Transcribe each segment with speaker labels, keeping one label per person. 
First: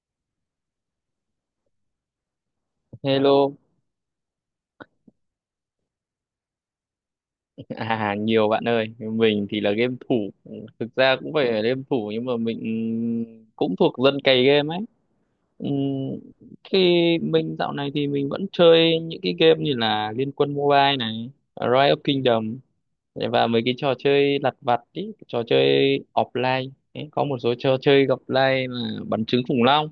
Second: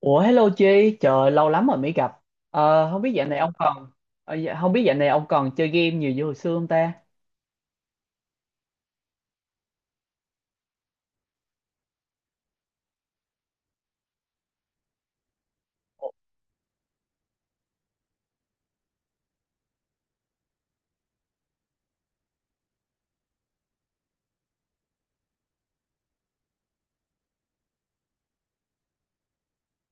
Speaker 1: Ủa hello Chi, trời lâu lắm rồi mới gặp. Không biết dạo này ông
Speaker 2: Hello,
Speaker 1: còn không biết dạo này ông còn chơi game nhiều như hồi xưa không ta?
Speaker 2: à nhiều bạn ơi, mình thì là game thủ, thực ra cũng phải là game thủ nhưng mà mình cũng thuộc dân cày game ấy. Ừm, Khi mình dạo này thì mình vẫn chơi những cái game như là Liên Quân Mobile này, Rise of Kingdom và mấy cái trò chơi lặt vặt ý, trò chơi offline. Đấy, có một số trò chơi offline là bắn trứng khủng long.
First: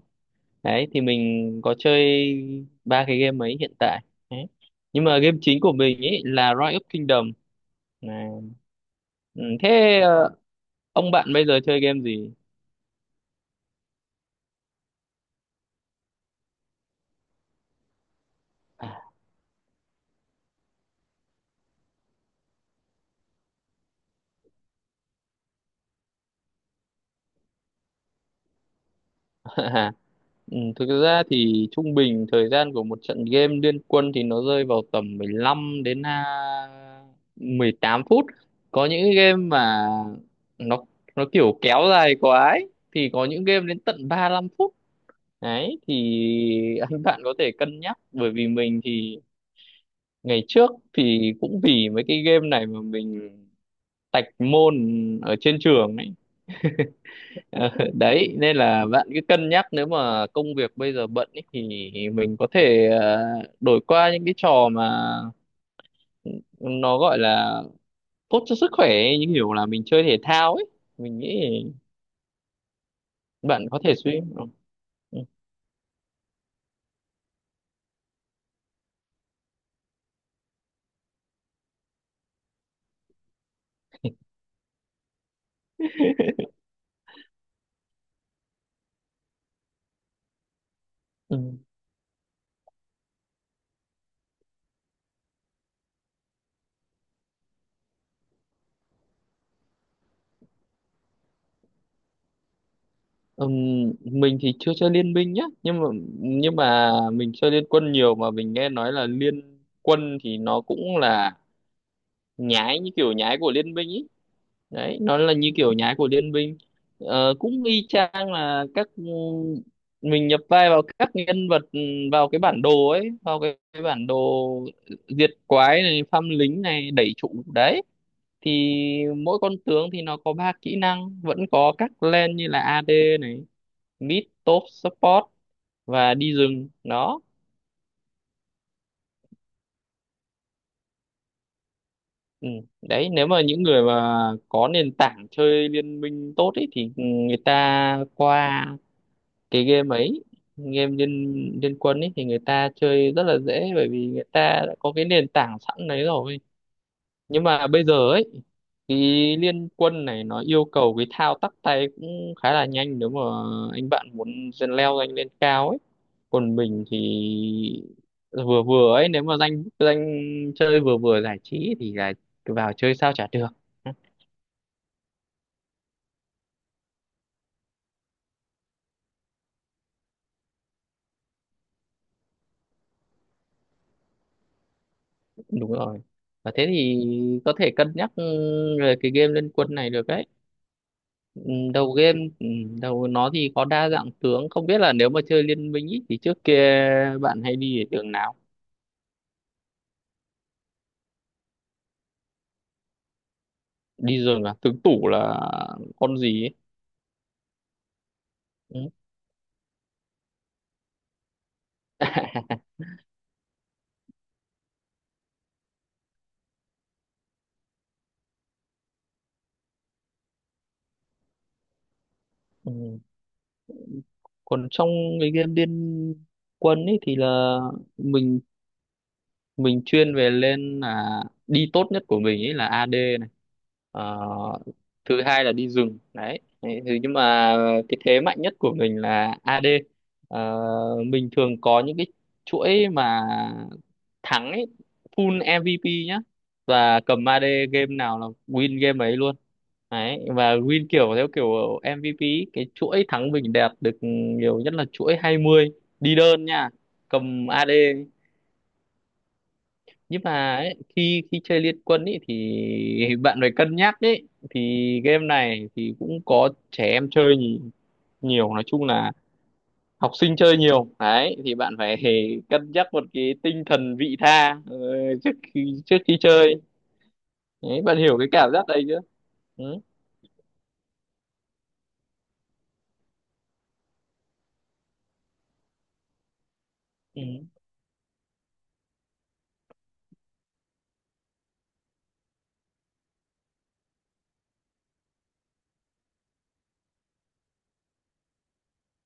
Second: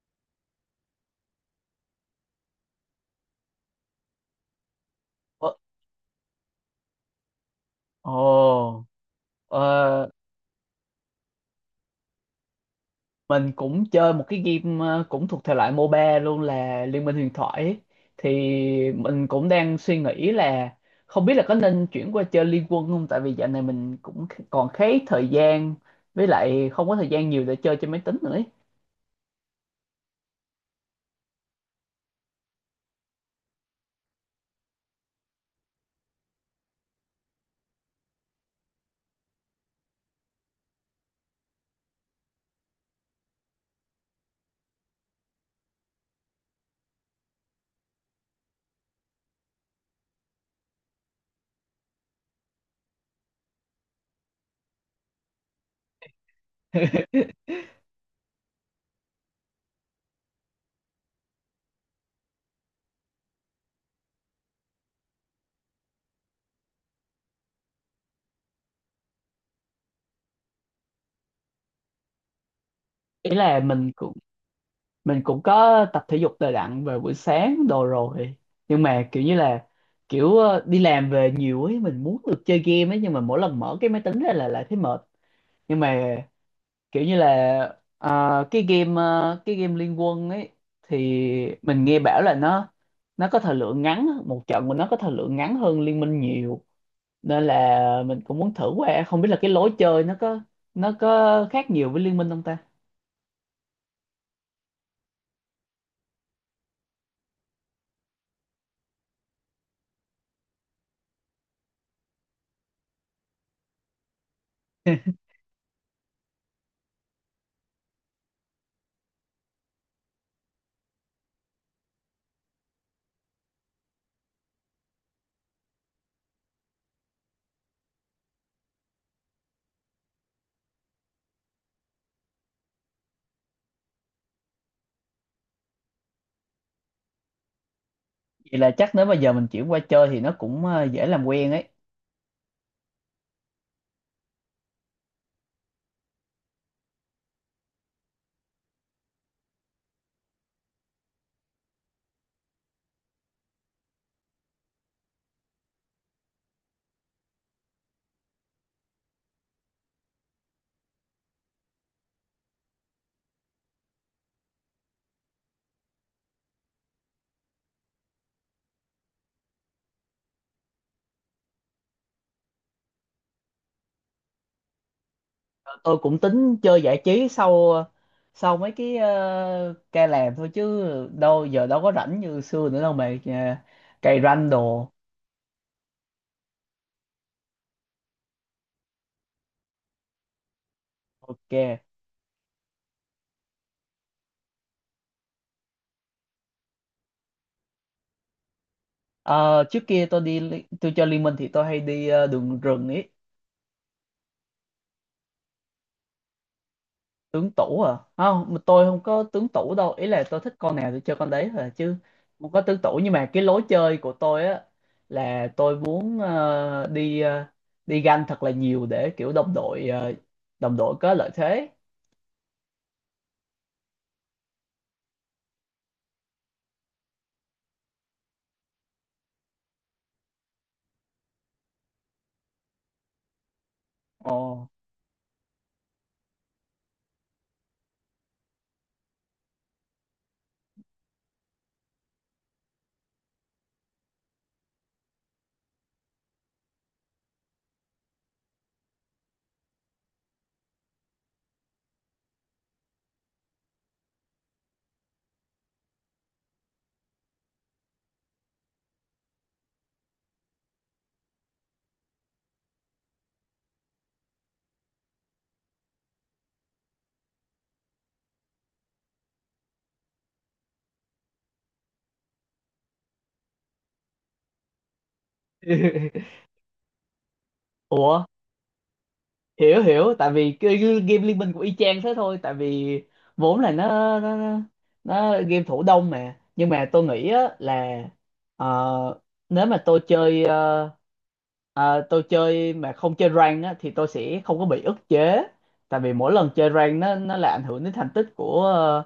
Speaker 2: Đấy thì mình có chơi ba cái game ấy hiện tại. Đấy. Nhưng mà game
Speaker 1: Ủa,
Speaker 2: chính của mình ấy là Rise of Kingdom.
Speaker 1: Ồ,
Speaker 2: Ừ,
Speaker 1: ờ,
Speaker 2: thế ông bạn bây giờ chơi game gì?
Speaker 1: mình cũng chơi một cái game cũng thuộc thể loại MOBA luôn là Liên minh huyền thoại ấy. Thì mình cũng đang suy nghĩ là không biết là có nên chuyển qua chơi Liên quân không? Tại vì dạo này mình cũng còn khá ít thời gian với lại không có thời gian nhiều để chơi trên máy tính nữa ấy.
Speaker 2: Ừ, thực ra thì trung bình thời gian của một trận game liên quân thì nó rơi vào tầm 15 đến 18 phút. Có những game mà nó nó kiểu kéo dài quá ấy, thì có những game đến tận 35 phút. Đấy thì anh bạn có thể cân nhắc bởi vì mình thì ngày trước thì cũng vì mấy cái game này mà mình tạch môn ở trên trường ấy. Ờ, đấy nên là bạn cứ cân nhắc nếu mà công việc bây giờ bận ý, thì mình có thể đổi qua những cái trò mà nó gọi là tốt cho sức khỏe ấy, như kiểu là mình chơi thể thao ấy mình nghĩ
Speaker 1: Ý là
Speaker 2: bạn có
Speaker 1: mình
Speaker 2: thể
Speaker 1: cũng
Speaker 2: Ừ.
Speaker 1: Mình cũng có tập thể dục đều đặn về buổi sáng đồ rồi nhưng mà kiểu như là kiểu đi làm về nhiều ấy, mình muốn được chơi game ấy nhưng mà mỗi lần mở cái máy tính ra là lại thấy mệt, nhưng mà kiểu như là cái game Liên Quân ấy thì
Speaker 2: Ừ.
Speaker 1: mình nghe bảo là nó có thời lượng ngắn, một trận của nó có thời lượng ngắn hơn Liên Minh nhiều, nên là mình cũng muốn thử qua, không biết là cái lối chơi nó có khác nhiều với Liên Minh không ta.
Speaker 2: Ừm, mình thì chưa chơi liên minh nhá nhưng mà mình chơi liên quân nhiều mà mình nghe nói là liên quân thì nó cũng là nhái như kiểu nhái của liên minh ý, đấy nó là như kiểu nhái của Liên Minh. Ờ, cũng y chang là các mình nhập vai vào các nhân vật, vào cái bản đồ ấy, vào cái bản đồ diệt quái này, phăm lính này, đẩy trụ đấy, thì mỗi con tướng thì nó có ba kỹ năng, vẫn có các lane như là AD này, mid top support và đi rừng đó.
Speaker 1: Vậy là chắc nếu mà giờ mình chuyển qua chơi thì nó cũng dễ làm quen ấy.
Speaker 2: Ừ, đấy nếu mà những người mà có nền tảng chơi liên minh tốt ấy, thì người ta qua cái game ấy, game liên liên quân ấy, thì người ta chơi rất là dễ bởi vì người ta đã có cái nền tảng sẵn đấy rồi. Nhưng mà bây giờ ấy, cái liên quân này nó yêu cầu cái thao tác tay cũng khá là nhanh nếu mà anh bạn muốn dần leo anh lên cao ấy, còn mình thì vừa vừa ấy, nếu mà danh danh chơi vừa vừa giải trí thì là vào chơi sao chả được.
Speaker 1: Tôi cũng tính chơi giải trí sau sau mấy cái ca làm thôi, chứ đâu có rảnh như xưa nữa đâu mà cày ranh đồ.
Speaker 2: Đúng rồi, và thế thì có thể cân nhắc về cái game liên quân này được đấy. Ừ,
Speaker 1: Ok.
Speaker 2: đầu game, đầu nó thì có đa dạng tướng, không biết là nếu mà chơi liên minh ý, thì trước kia bạn hay đi ở đường nào?
Speaker 1: Ờ, trước kia tôi chơi Liên Minh thì tôi hay đi đường rừng ấy.
Speaker 2: Đi rừng à, tướng tủ là con gì ấy?
Speaker 1: Tướng tủ à, không, mà tôi
Speaker 2: Ừ.
Speaker 1: không có tướng tủ đâu, ý là tôi thích con nào thì chơi con đấy thôi à, chứ không có tướng tủ. Nhưng mà cái lối chơi của tôi á là tôi muốn đi ganh thật là nhiều để kiểu đồng đội đồng đội có lợi thế.
Speaker 2: Ừ. Còn trong cái game liên quân ấy thì là mình mình chuyên về lên, là đi tốt nhất của mình ấy là AD. Ờ,
Speaker 1: Ồ.
Speaker 2: thứ hai là đi rừng đấy. Đấy, thế nhưng mà cái thế mạnh nhất của mình là AD. Ờ, mình thường có những cái chuỗi mà thắng ấy, full MVP nhá, và cầm AD game nào là win game ấy luôn đấy, và win kiểu theo kiểu MVP ý, cái chuỗi thắng bình đẹp được nhiều nhất là chuỗi 20, đi đơn nha, cầm AD. Nhưng mà ấy, khi khi chơi Liên Quân ấy thì bạn phải cân nhắc ấy, thì game này thì cũng có trẻ em chơi nhiều, nói chung là học sinh chơi nhiều đấy, thì bạn phải cân nhắc một cái tinh thần vị tha trước khi chơi. Đấy, bạn hiểu
Speaker 1: Ủa,
Speaker 2: cái cảm giác đấy chưa? Ừ.
Speaker 1: hiểu hiểu, tại vì cái game Liên Minh của y chang thế thôi, tại vì vốn là nó nó nó game thủ đông mà, nhưng mà tôi
Speaker 2: Ừ.
Speaker 1: nghĩ á là ờ, nếu mà tôi chơi ờ, Ờ, tôi chơi mà không chơi rank á, thì tôi sẽ không có bị ức chế, tại vì mỗi lần chơi rank nó là ảnh hưởng đến thành tích của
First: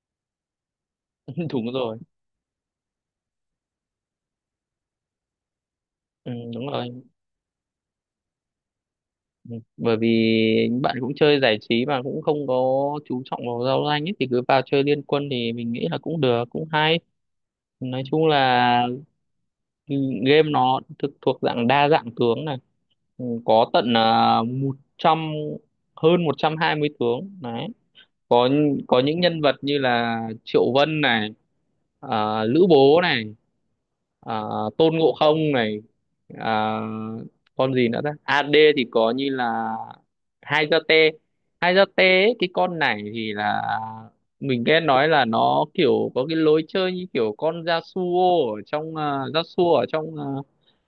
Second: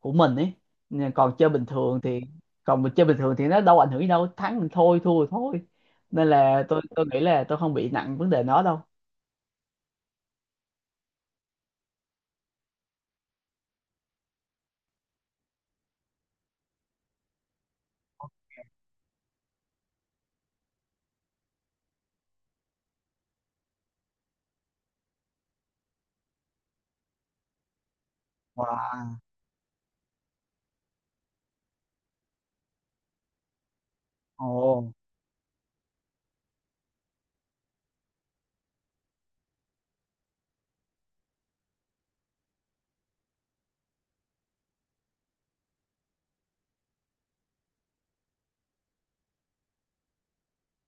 Speaker 1: của mình ấy. Nhưng còn chơi bình
Speaker 2: Đúng rồi.
Speaker 1: thường thì, còn mình chơi bình thường thì nó đâu ảnh hưởng gì đâu, thắng thì thôi thua thì thôi, nên
Speaker 2: Ừ,
Speaker 1: là
Speaker 2: đúng rồi.
Speaker 1: tôi nghĩ là tôi không bị nặng vấn đề nó đâu.
Speaker 2: Ừ, bởi vì bạn cũng chơi giải trí mà cũng không có chú trọng vào giao danh ấy, thì cứ vào chơi Liên Quân thì mình nghĩ là cũng được, cũng hay. Nói chung là, ừ, game nó thực thuộc dạng đa dạng tướng này. Ừ, có tận 100 hơn 120 tướng đấy, có có
Speaker 1: Wow.
Speaker 2: những nhân vật như là Triệu Vân này, Lữ Bố này, ờ,
Speaker 1: Ồ.
Speaker 2: Tôn Ngộ Không này, ờ, con gì nữa ta? AD thì có như là Hai Gia Tê. Hai Gia Tê ấy, cái con này thì là mình nghe nói là nó kiểu có cái lối chơi như kiểu con Yasuo ở trong,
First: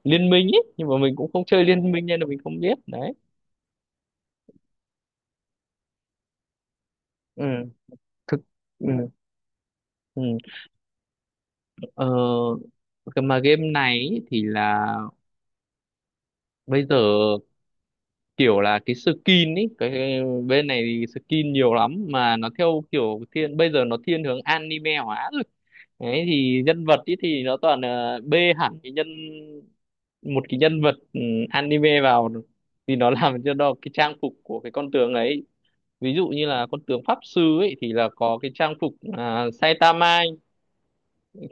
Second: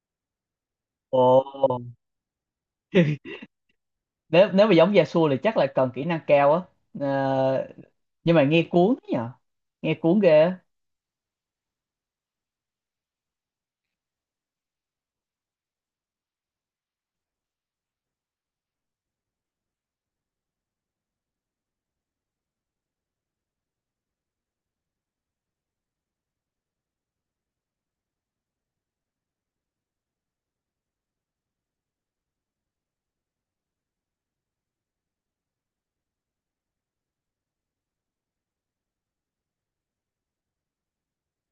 Speaker 2: liên minh ấy, nhưng mà mình cũng không chơi
Speaker 1: Ồ.
Speaker 2: liên minh nên là mình không biết đấy.
Speaker 1: Nếu nếu mà giống Yasuo thì chắc là cần kỹ năng cao á.
Speaker 2: Ừ,
Speaker 1: Ờ, nhưng
Speaker 2: thực,
Speaker 1: mà nghe
Speaker 2: ừ,
Speaker 1: cuốn nhỉ, nghe cuốn
Speaker 2: ừ.
Speaker 1: ghê á.
Speaker 2: Ờ, cái mà game này ý thì là bây giờ, kiểu là cái skin ấy, cái bên này thì skin nhiều lắm mà nó theo kiểu thiên, bây giờ nó thiên hướng anime hóa rồi. Đấy, thì nhân vật ấy thì nó toàn là bê hẳn cái nhân một cái nhân vật, anime vào, thì nó làm cho nó cái trang phục của cái con tướng ấy. Ví dụ như là con tướng pháp sư ấy thì là có cái trang phục, Saitama ấy.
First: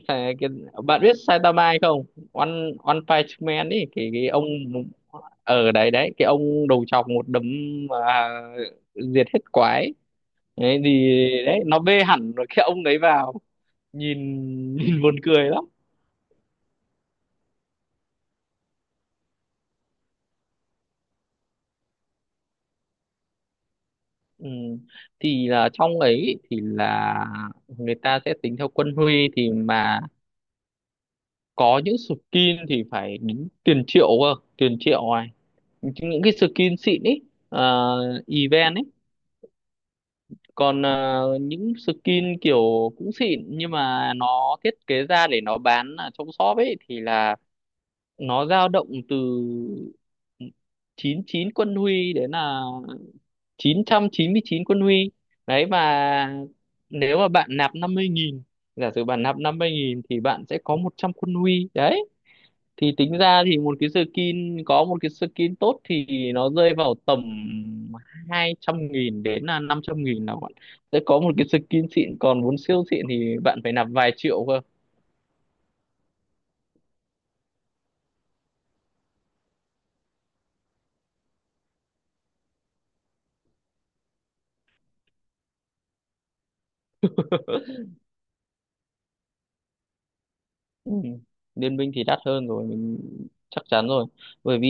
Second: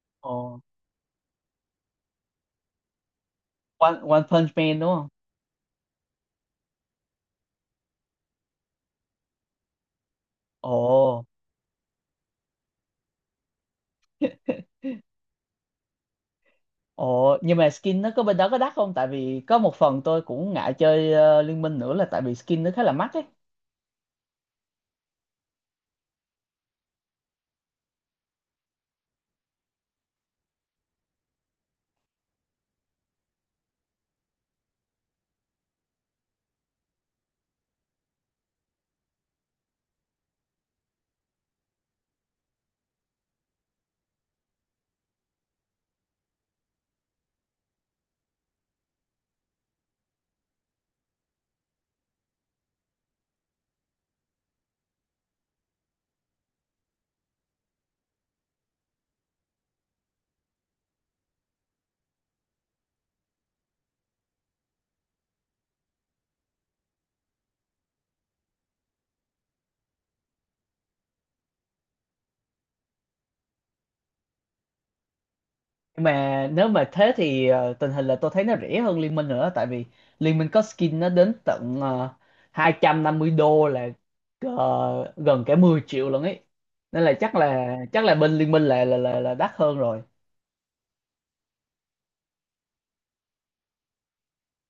Speaker 2: Cái, cái,
Speaker 1: Ồ.
Speaker 2: bạn biết Saitama hay không? One One Punch Man ấy,
Speaker 1: One,
Speaker 2: cái,
Speaker 1: One
Speaker 2: cái ông
Speaker 1: Punch Man đúng không?
Speaker 2: ở đấy đấy, cái ông đầu chọc một đấm mà diệt hết quái đấy, thì
Speaker 1: Ồ.
Speaker 2: đấy nó bê hẳn rồi cái ông đấy vào, nhìn nhìn buồn cười lắm.
Speaker 1: Ồ, nhưng mà skin nó có bên đó có đắt không? Tại vì có một phần tôi cũng ngại chơi Liên Minh nữa là tại vì skin nó khá là mắc ấy.
Speaker 2: Ừ, thì là trong ấy thì là người ta sẽ tính theo quân huy, thì mà có những skin thì phải đến tiền triệu cơ, tiền triệu này, những cái skin xịn ấy, event ấy. Còn những skin kiểu cũng xịn nhưng mà nó thiết kế ra để nó bán ở trong shop ấy, thì là nó dao động từ 99 quân huy đến là 999 quân huy đấy, và nếu mà bạn nạp 50 nghìn, giả sử bạn nạp 50 nghìn thì bạn sẽ có 100 quân huy đấy. Thì tính ra thì một cái skin, có một cái skin tốt thì nó rơi vào tầm 200.000 đến là 500.000 là bạn sẽ có một cái skin xịn, còn muốn siêu xịn thì bạn phải nạp vài triệu cơ.
Speaker 1: Nhưng mà nếu mà thế thì tình hình là tôi thấy nó rẻ hơn Liên Minh nữa, tại vì Liên Minh có skin nó đến tận 250 đô, là gần cả 10 triệu luôn ấy. Nên là chắc là bên Liên Minh là là đắt hơn rồi.
Speaker 2: Ừ, Liên minh thì đắt hơn rồi, mình chắc chắn rồi, bởi vì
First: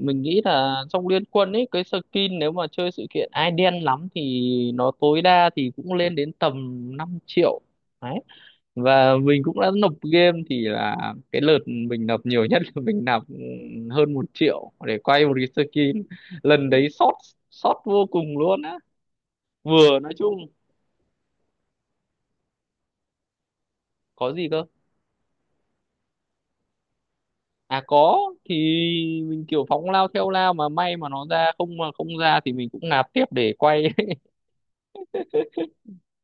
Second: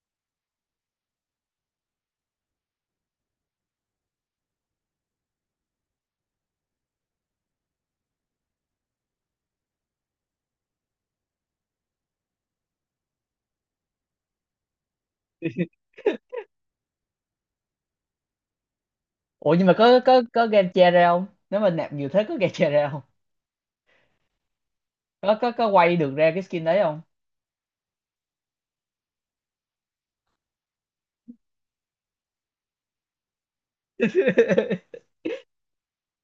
Speaker 2: mình nghĩ là trong Liên quân ấy cái skin nếu mà chơi sự kiện ai đen lắm thì nó tối đa thì cũng lên đến tầm 5 triệu. Và mình cũng đã nộp game thì là cái lượt mình nộp nhiều nhất là mình nạp hơn 1 triệu để quay một cái skin. Lần đấy sót, sót vô cùng luôn á.
Speaker 1: Ủa nhưng mà
Speaker 2: Vừa, nói chung,
Speaker 1: có game che ra không? Nếu mà nạp nhiều thế có game che ra không?
Speaker 2: có gì cơ?
Speaker 1: Có quay được ra cái skin đấy không?
Speaker 2: À, có. Thì mình kiểu phóng lao theo lao, mà may mà nó ra, không mà không ra thì mình cũng nạp tiếp để quay.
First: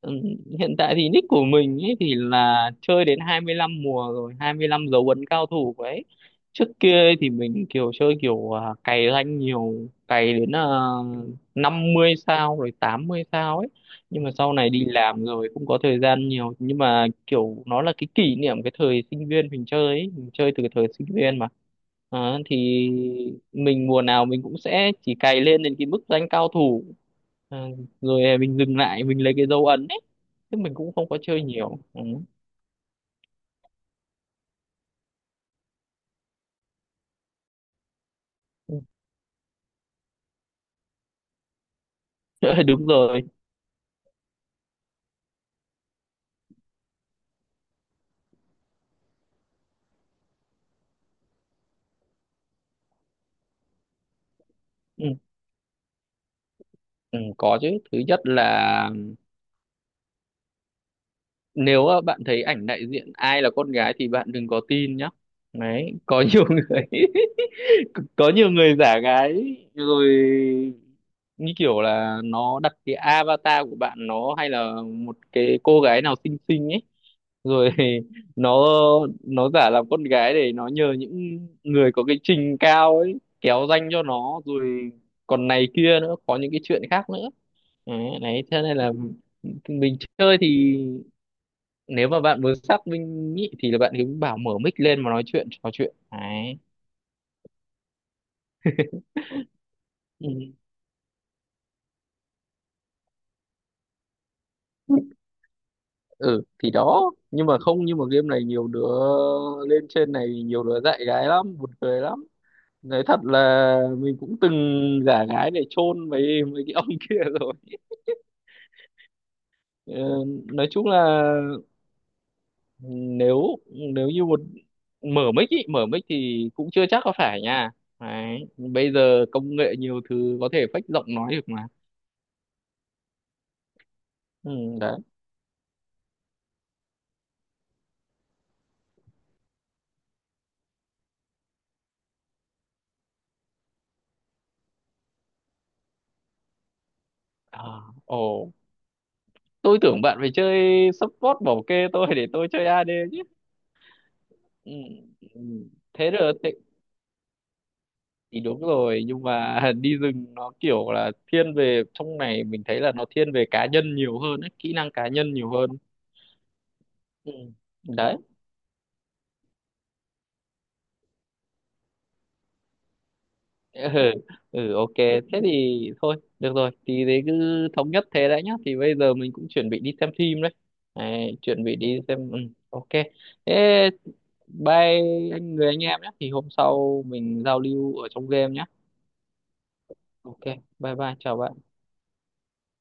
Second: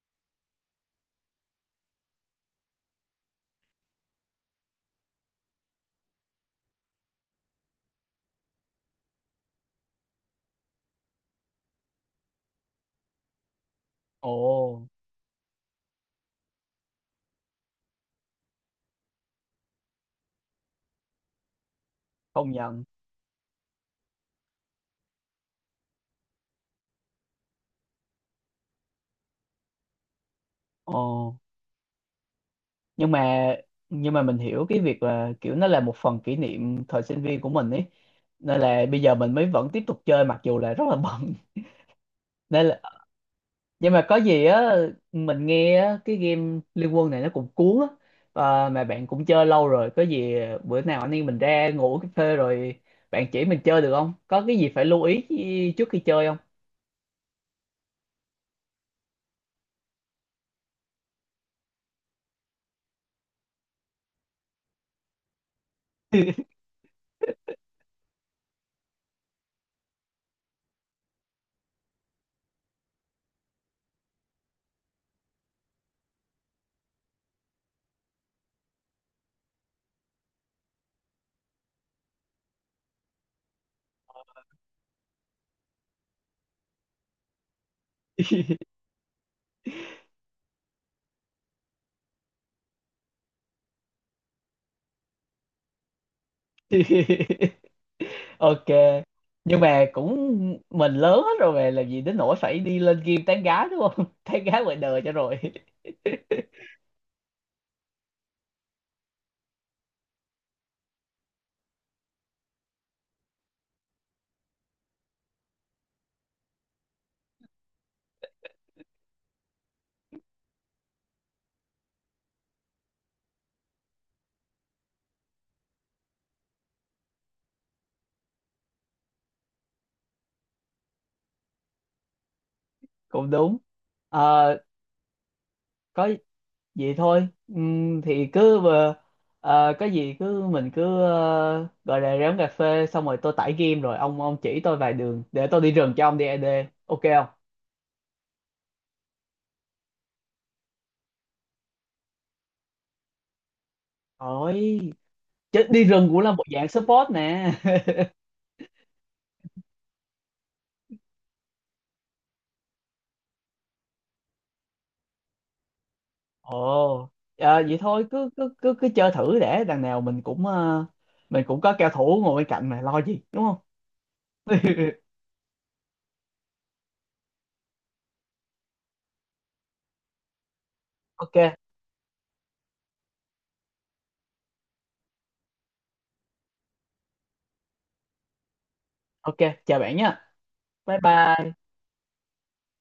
Speaker 2: Ừm, Hiện tại thì nick của mình ấy thì là chơi đến 25 mùa rồi, 25 dấu ấn cao thủ ấy. Trước kia ấy thì mình kiểu chơi kiểu, cày rank nhiều, cày đến, uh, 50 sao rồi 80 sao ấy, nhưng mà sau này đi
Speaker 1: Ồ,
Speaker 2: làm rồi không có thời gian nhiều, nhưng mà kiểu nó là cái kỷ niệm cái thời sinh viên mình chơi ấy, mình chơi từ cái thời sinh viên mà. Đó,
Speaker 1: không
Speaker 2: thì
Speaker 1: nhận.
Speaker 2: mình mùa nào mình cũng sẽ chỉ cày lên đến cái mức rank cao thủ. Ờ, rồi, mình dừng lại, mình lấy cái dấu ấn ấy, chứ mình cũng không có
Speaker 1: Ồ.
Speaker 2: chơi nhiều. Ừ.
Speaker 1: nhưng mà nhưng mà mình hiểu cái việc là kiểu nó là một phần kỷ niệm thời sinh viên của mình ấy, nên là bây giờ mình mới vẫn tiếp tục chơi mặc dù là rất là bận.
Speaker 2: Ừ,
Speaker 1: Nên
Speaker 2: đúng
Speaker 1: là,
Speaker 2: rồi.
Speaker 1: nhưng mà có gì á, mình nghe á, cái game Liên Quân này nó cũng cuốn á. Ờ, mà bạn cũng chơi lâu rồi, có gì bữa nào anh em mình ra ngủ uống cà phê rồi bạn chỉ mình chơi được không, có cái gì phải lưu
Speaker 2: Ừ.
Speaker 1: ý trước khi chơi không?
Speaker 2: Ừ, có chứ, thứ nhất là nếu bạn thấy ảnh đại diện ai là con gái thì bạn đừng có tin nhá. Đấy, có nhiều người có nhiều người giả gái rồi, như kiểu là nó đặt cái avatar của bạn nó hay là một cái cô gái nào xinh xinh ấy, rồi nó nó giả làm con gái để nó nhờ những người có cái trình cao ấy kéo danh cho nó, rồi còn này kia nữa, có những cái chuyện khác nữa. Đấy, đấy thế nên là mình chơi thì nếu mà bạn muốn xác minh nhị thì là bạn cứ bảo mở mic lên mà nói chuyện, trò chuyện đấy.
Speaker 1: Ok, nhưng mà
Speaker 2: Ừ,
Speaker 1: cũng mình lớn hết rồi mà, làm gì đến nỗi phải đi lên game tán gái, đúng không? Tán gái ngoài đời cho rồi.
Speaker 2: ừ thì đó, nhưng mà không, nhưng mà game này nhiều đứa lên trên này, nhiều đứa dạy gái lắm, buồn cười lắm. Nói thật là mình cũng từng giả gái để chôn mấy mấy cái ông kia rồi. Ờ, nói chung là, ừ, nếu nếu như mở mic ý, mở mic thì cũng chưa chắc có phải nha. Đấy, bây giờ công nghệ nhiều thứ có thể fake giọng nói được mà.
Speaker 1: Cũng đúng.
Speaker 2: Ừ,
Speaker 1: Ờ,
Speaker 2: đấy,
Speaker 1: có gì thôi. Thì cứ có gì cứ mình cứ gọi là ráng cà phê xong rồi tôi tải game rồi ông chỉ tôi vài đường để tôi đi rừng cho ông đi AD, ok không?
Speaker 2: à, ồ, tôi tưởng bạn phải chơi support bảo kê tôi để tôi chơi AD chứ. Ừ.
Speaker 1: Ôi,
Speaker 2: Ừ.
Speaker 1: chứ đi rừng
Speaker 2: Thế
Speaker 1: cũng là
Speaker 2: được
Speaker 1: một
Speaker 2: thế,
Speaker 1: dạng support nè.
Speaker 2: thì đúng rồi, nhưng mà đi rừng nó kiểu là thiên về, trong này mình thấy là nó thiên về cá nhân nhiều hơn ấy, kỹ năng cá nhân nhiều hơn.
Speaker 1: Ồ,
Speaker 2: Ừ,
Speaker 1: à, vậy thôi
Speaker 2: đấy.
Speaker 1: cứ cứ cứ cứ chơi thử, để đằng nào mình cũng mình cũng có cao thủ ngồi bên cạnh mà lo gì đúng không?
Speaker 2: Ừ. Ừ, ok, thế thì thôi được rồi, thì thế cứ thống nhất thế đấy nhá, thì bây giờ mình cũng chuẩn bị đi xem phim đấy,
Speaker 1: Ok,
Speaker 2: đấy, chuẩn bị đi xem. Ừ. Ok, thế bye anh, người anh em nhé, thì hôm sau mình giao lưu ở trong game nhé.
Speaker 1: ok, chào bạn nha.
Speaker 2: Ok, bye
Speaker 1: Bye
Speaker 2: bye, chào
Speaker 1: bye.
Speaker 2: bạn.